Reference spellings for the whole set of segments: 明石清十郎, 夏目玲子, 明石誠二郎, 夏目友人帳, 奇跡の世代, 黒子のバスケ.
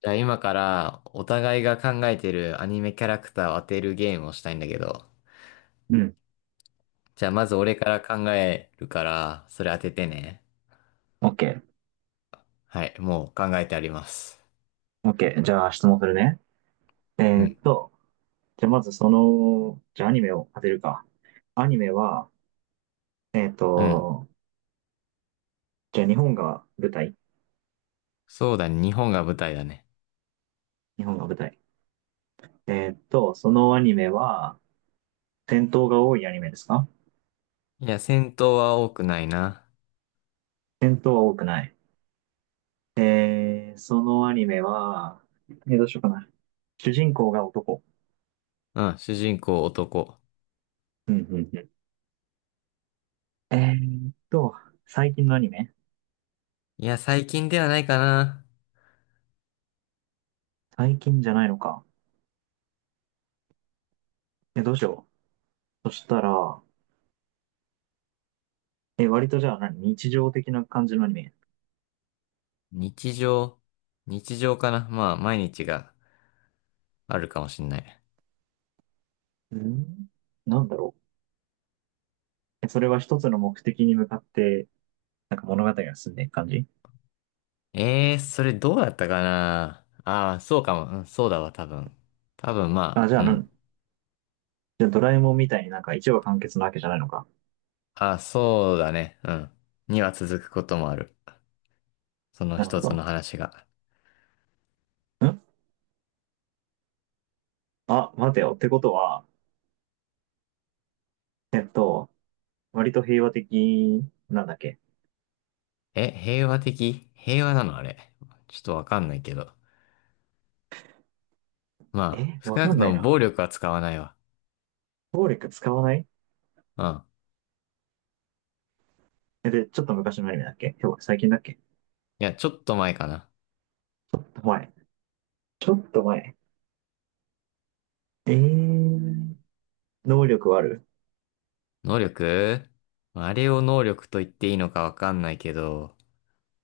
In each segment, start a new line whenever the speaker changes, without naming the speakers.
じゃあ今からお互いが考えてるアニメキャラクターを当てるゲームをしたいんだけど。
うん。
じゃあまず俺から考えるから、それ当ててね。
OK。
はい、もう考えてあります。
OK。じゃあ質問するね。え
う
ーっ
ん。
と、じゃあまずその、じゃあアニメを当てるか。アニメは、えーっ
うん。
と、じゃあ日本が舞台。
そうだね、日本が舞台だね。
日本が舞台。そのアニメは、戦闘が多いアニメですか？
いや、戦闘は多くないな。
戦闘は多くない。そのアニメは、どうしようかな。主人公が男？
うん、主人公男。
うんうんうん。最近のアニメ？
いや、最近ではないかな。
最近じゃないのか。どうしよう。そしたら、割とじゃあ日常的な感じのアニメ？
日常。日常かな。まあ、毎日があるかもしんない。
うん。なんだろう。それは一つの目的に向かって、なんか物語が進んでいく感じ？
ええー、それどうだったかなそうかも。うん、そうだわ、多分。多分、
あ、
まあ、うん。
じゃあドラえもんみたいになんか一話完結なわけじゃないのか。
ああ、そうだね。うん。には続くこともある。その
なるほ
一つの
ど。
話が。
ん。あ、待てよ。ってことは、えっと、割と平和的、なんだっけ？
え、平和的平和なのあれ？ちょっとわかんないけど。まあ、少
わ
な
か
く
んな
と
い
も
な。
暴力は使わないわ。
暴力使わない？
うん。
で、ちょっと昔のアニメだっけ？今日、最近だっけ？
いや、ちょっと前かな。
前。ちょっと前。えー、能力はある？
能力？まああれを能力と言っていいのかわかんないけど、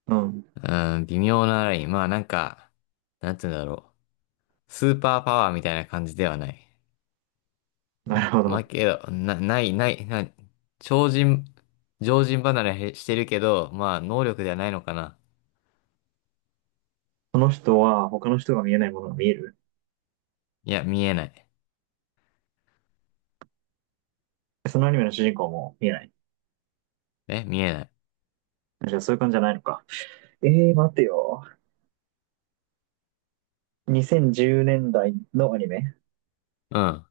うん。
うん、微妙なライン。まあ、なんか、なんて言うんだろう。スーパーパワーみたいな感じではない。
なるほ
まあ
ど。
けど、な、ない、ない、ない、超人、常人離れへしてるけど、まあ能力ではないのかな。
その人は他の人が見えないものが見える？
いや、見えない。
そのアニメの主人公も見えない？
え、見えない。
じゃあそういう感じじゃないのか。待てよ。2010年代のアニメ？
うん。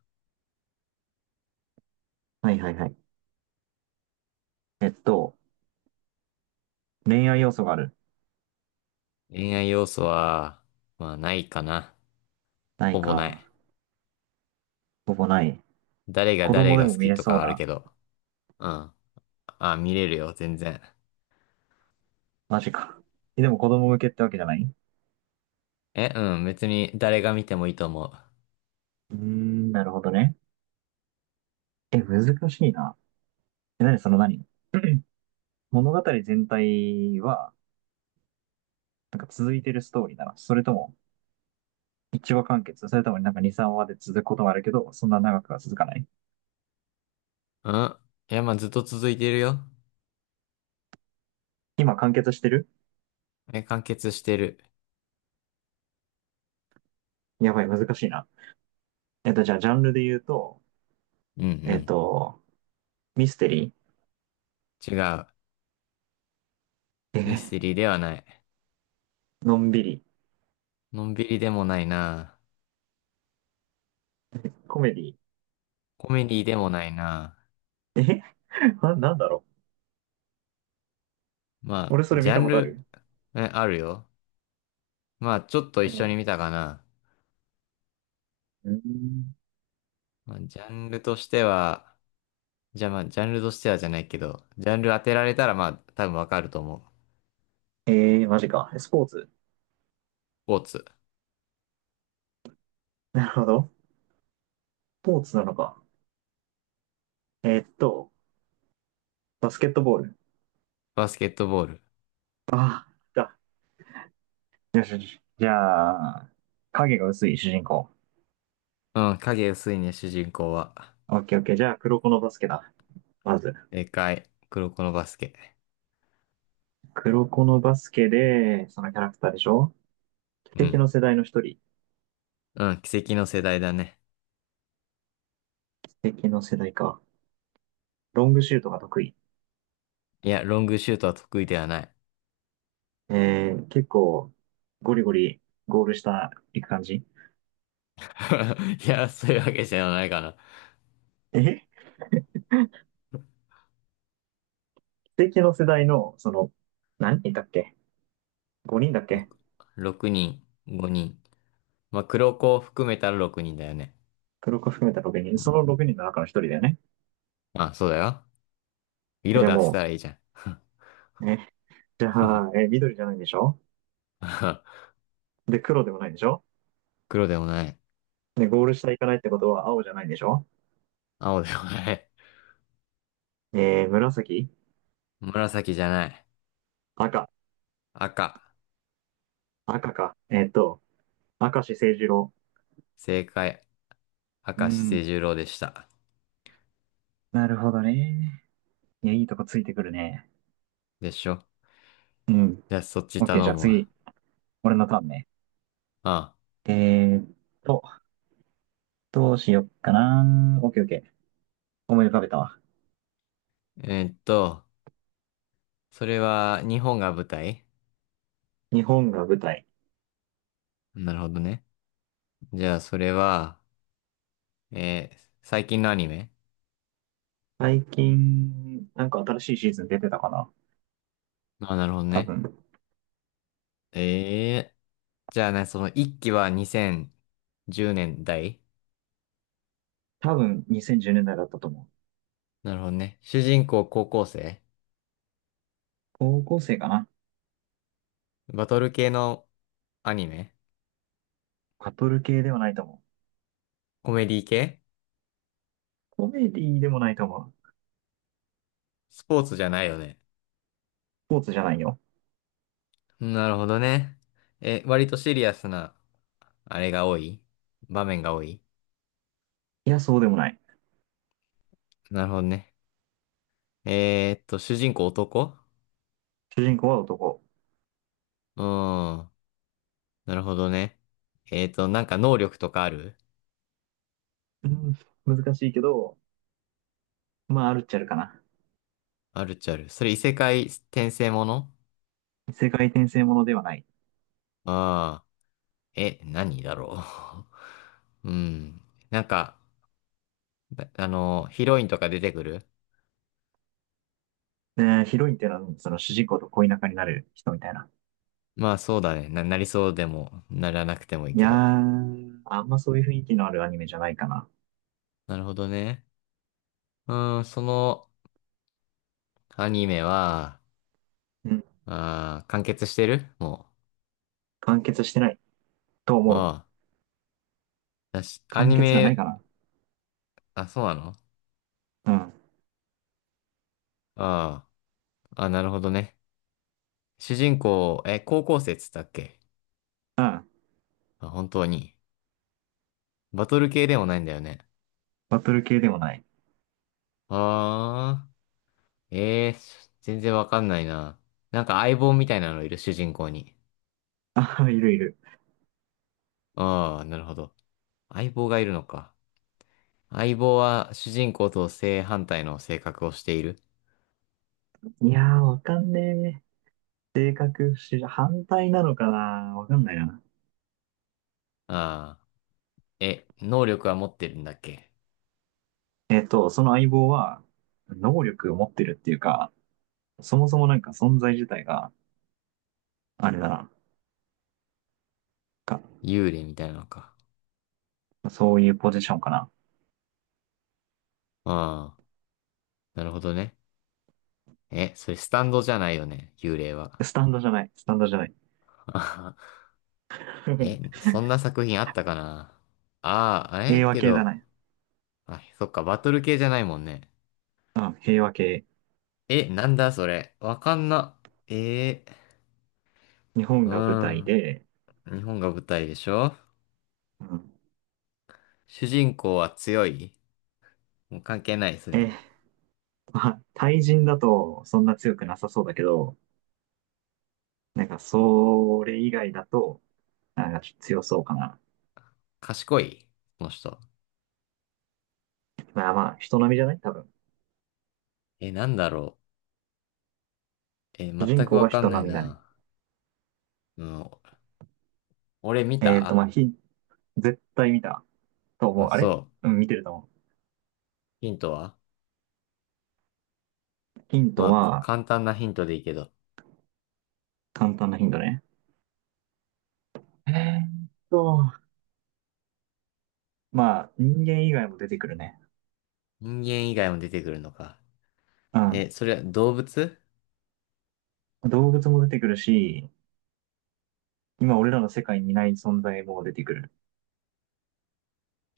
はいはいはい。えっと、恋愛要素がある？
恋愛要素は、まあないかな。
ない
ほぼな
か。
い。
ほぼない。
誰が
子
誰
供で
が
も
好
見
き
れ
と
そう
かある
な。
けど。うん。あ、見れるよ、全然。
マジか。でも子供向けってわけじゃない？う
え、うん、別に誰が見てもいいと思う。
ーん、なるほどね。難しいな。え、なにその何物語全体は、なんか続いてるストーリーなの？それとも、一話完結、それともなんか2、3話で続くこともあるけど、そんな長くは続かない？
うん。いや、まあずっと続いてるよ。
今完結してる？
え、完結してる？
やばい、難しいな。じゃあ、ジャンルで言うと、
うん
えっ
う
と、ミステリ
ん。違う。
ー。
ミステリーではない。
のんびり。
のんびりでもないな。
コメディ
コメディでもないな。
ー。なんだろう。
ま
俺
あ、
それ
ジ
見
ャ
た
ン
ことあ
ル、
る？
え、あるよ。まあ、ちょっと一緒に
う
見たかな。
ん。
まあ、ジャンルとしては、じゃあまあ、ジャンルとしてはじゃないけど、ジャンル当てられたらまあ、多分わかると思う。
えマジか。スポーツ。
スポーツ。
なるほど。スポーツなのか。えっと、バスケットボール。
バスケットボール。
ああ、だ。よしよし。じゃあ、影が薄い主人公。
うん、影薄いね、主人公は。
オッケーオッケー。じゃあ、黒子のバスケだ。まず。
でかい。黒子のバスケ。
黒子のバスケで、そのキャラクターでしょ？
う
奇跡
ん。
の世代の一人。
うん、奇跡の世代だね。
奇跡の世代か。ロングシュートが得意。
いや、ロングシュートは得意ではない。
結構、ゴリゴリゴール下行く感じ。
いや、そういうわけじゃないかな。
え奇跡の世代の、その、何人いたっけ ?5 人だっけ？
6、人、5人。まあ、黒子を含めたら6人だよね。
黒子含めた6人。
う
そ
ん。
の6人の中の1人だよね。
まあ、そうだよ。色
じゃあ
で当て
も
たらいいじゃん。
う、ね。じゃあ、緑じゃないんでしょ？ で、黒でもないんでしょ？
黒でもない。
で、ゴール下行かないってことは青じゃないんでしょ？
青でもない。
紫？
紫じゃない。
赤？
赤。
赤か。明石誠二郎。
正解。
う
明石
ん。
清十郎でした。
なるほどね。いや、いいとこついてくるね。
でしょ？
うん。
じゃあそっち
オッケー、じゃ
頼
あ
むわ。
次、俺のターンね。
あ
えーっと、どうしよっかな。オッケーオッケー。思い浮かべたわ。
あ、それは日本が舞台？
日本が舞台。
なるほどね。じゃあそれは、えー最近のアニメ？
最近、なんか新しいシーズン出てたかな？
あ、なるほど
多
ね。
分。
ええじゃあね、その一期は2010年代？
多分2010年代だいだったと思う。
なるほどね。主人公高校生？
高校生かな。
バトル系のアニメ？
バトル系ではないと思
コメディ系？
う。コメディでもないと思う。
スポーツじゃないよね？
スポーツじゃないよ。
なるほどね。え、割とシリアスな、あれが多い場面が多い？
いや、そうでもない。
なるほどね。主人公男？
主人公は男。
うーん。なるほどね。なんか能力とかある？
うん、難しいけど、まあ、あるっちゃあるかな。
あるっちゃある。それ異世界転生もの？
世界転生ものではない。
ああー。え、何だろう。うん。なんか、あの、ヒロインとか出てくる？
ねえー、ヒロインっていうのは、その主人公と恋仲になる人みたいな。
まあそうだね。なりそうでも、ならなくてもいい
い
け
や
ど。
ー、あんまそういう雰囲気のあるアニメじゃないかな。
なるほどね。うーん、そのアニメは、
うん。
あー、完結してるも？
完結してないと
う。
思
あ
う。
あ。だし、ア
完
ニ
結がない
メ、
かな。
あ、そうなの？
うん。
ああ。あ、なるほどね。主人公、え、高校生っつったっけ？
うん。
あ、本当に。バトル系でもないんだよね？
バトル系でもない。
ああ。ええー全然わかんないな。なんか相棒みたいなのいる、主人公に。
あ、いるいる。
ああ、なるほど。相棒がいるのか。相棒は主人公と正反対の性格をしている。
いやー、わかんねえ。性格不思反対なのかな？わかんないな。
ああ。え、能力は持ってるんだっけ？
その相棒は、能力を持ってるっていうか、そもそもなんか存在自体が、あれだな。か、
幽霊みたいなのか？
そういうポジションかな。
ああ、なるほどね。え、それスタンドじゃないよね、幽霊は。
スタンドじゃない。スタンドじゃない。
あはは。え、そんな作品あったかな？ああ、あれ
平和
け
系だ
ど、
ね。
あ、そっか、バトル系じゃないもんね。
うん、平和系。
え、なんだそれ。わかんな。ええ
日本が舞台
ー
で、
うん。日本が舞台でしょ？
うん。
主人公は強い？もう関係ない、そうい
え
うの。
ーまあ、対人だとそんな強くなさそうだけど、なんかそれ以外だと、なんかちょっと強そうかな。
賢い？この人。
まあまあ、人並みじゃない多分。
え、なんだろう。え、
主
全
人
く
公
わ
は
かん
人
ない
並みだね。
な。うん、俺見
まあ、
た？
絶対見たと思
あ、
う。あ
そ
れ？
う。
うん、見てると思
ヒントは？
う。ヒン
ま
ト
あ、
は？
簡単なヒントでいいけど。
簡単なヒントね。えーっと、まあ、人間以外も出てくるね。
人間以外も出てくるのか。
うん。
え、それは動物？
動物も出てくるし、今俺らの世界にいない存在も出てくる。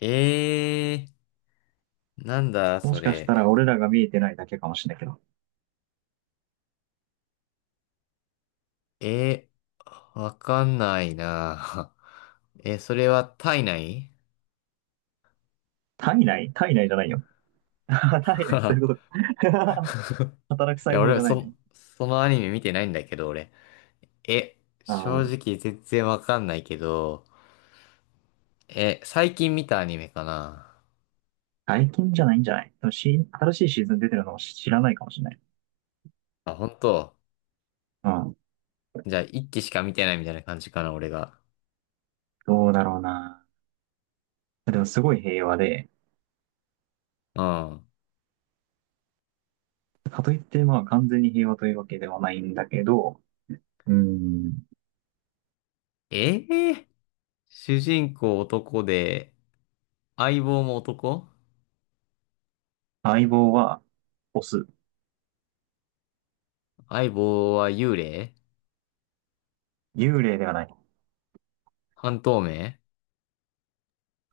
ええー、なんだ、
も
そ
しかし
れ。
たら俺らが見えてないだけかもしれないけど。
えわかんないな。え、それは体内？ い
体内じゃないよ。働いないね、そういうことか。働く細
や、
胞
俺、
じゃない
そ、
ね。
そのアニメ見てないんだけど、俺。え、
あ
正
あ、
直全然わかんないけど、え、最近見たアニメかな？
外見じゃないんじゃない？でもし、新しいシーズン出てるのを知らないかもしれない。
あ、本当。
うん。
じゃあ、一期しか見てないみたいな感じかな、俺が。
どうだろうな。でもすごい平和で、
うん。
かといってまあ完全に平和というわけではないんだけど、うん。
ええ主人公男で、相棒も男？
相棒はオス。
相棒は幽霊？
幽霊ではない。
半透明？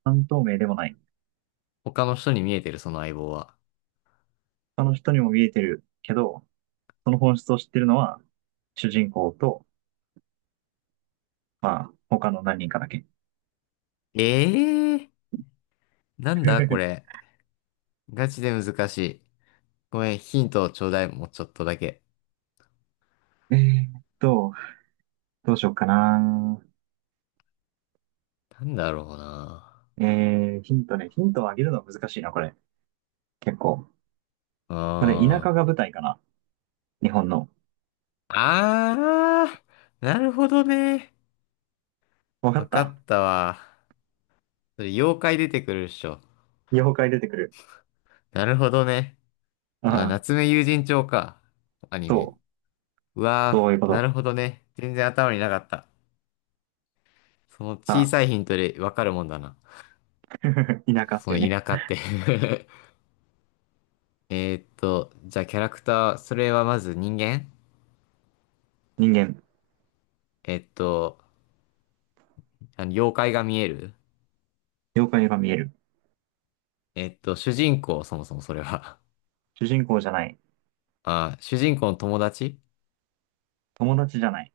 半透明でもない。
他の人に見えてる、その相棒は。
他の人にも見えてるけど、その本質を知ってるのは主人公と、まあ他の何人かだけ。
ええなんだこ れ。ガチで難しい。ごめん、ヒントをちょうだい、もうちょっとだけ。
えーっ と、どうしようかな。
なんだろうな。
ヒントね。ヒントをあげるのは難しいな、これ。結構。
うー
これ、田
ん。
舎が舞台かな。日本の。
あー、なるほどね。
わか
わ
っ
か
た？
ったわ。それ、妖怪出てくるっしょ？
妖怪出てくる？
なるほどね。あー、
ああ、
夏目友人帳か。アニ
そ
メ。
う。
うわ
そういうこ
ー、な
と。
るほどね。全然頭になかった。その小さいヒントでわかるもんだな。
ああ、田舎っ
そ
て
の
いうね。
田舎って じゃあキャラクター、それはまず人間？
人間。
えっと、あの妖怪が見える？
妖怪が見える。
主人公、そもそもそれは？
主人公じゃない。
あー、主人公の友達？
友達じゃない。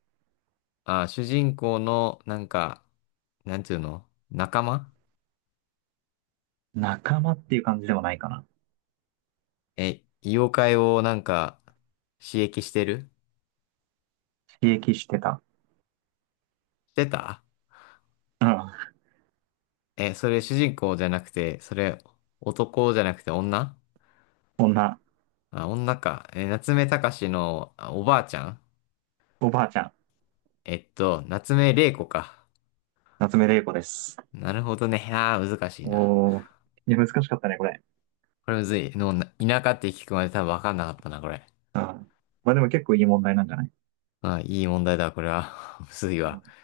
あー、主人公の、なんか、なんていうの？仲間？
仲間っていう感じでもないかな。
え、妖怪をなんか、刺激してる？
刺激してた。
してた？
うん。
え、それ主人公じゃなくて、それ男じゃなくて女？
女。
あ、女か。え、夏目隆のあおばあちゃん？
おばあちゃん。
夏目玲子か。
夏目玲子です。
なるほどね。ああ、難しいな。
おー。いや、難しかったね、これ。
これむずい。田舎って聞くまで多分わかんなかったな、これ。
うん。まあでも結構いい問題なんじゃない？
ああ、いい問題だ、これは。むずい
う
わ。
ん。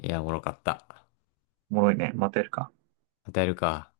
いや、おもろかった。
おもろいね。またやるか。
与えるか。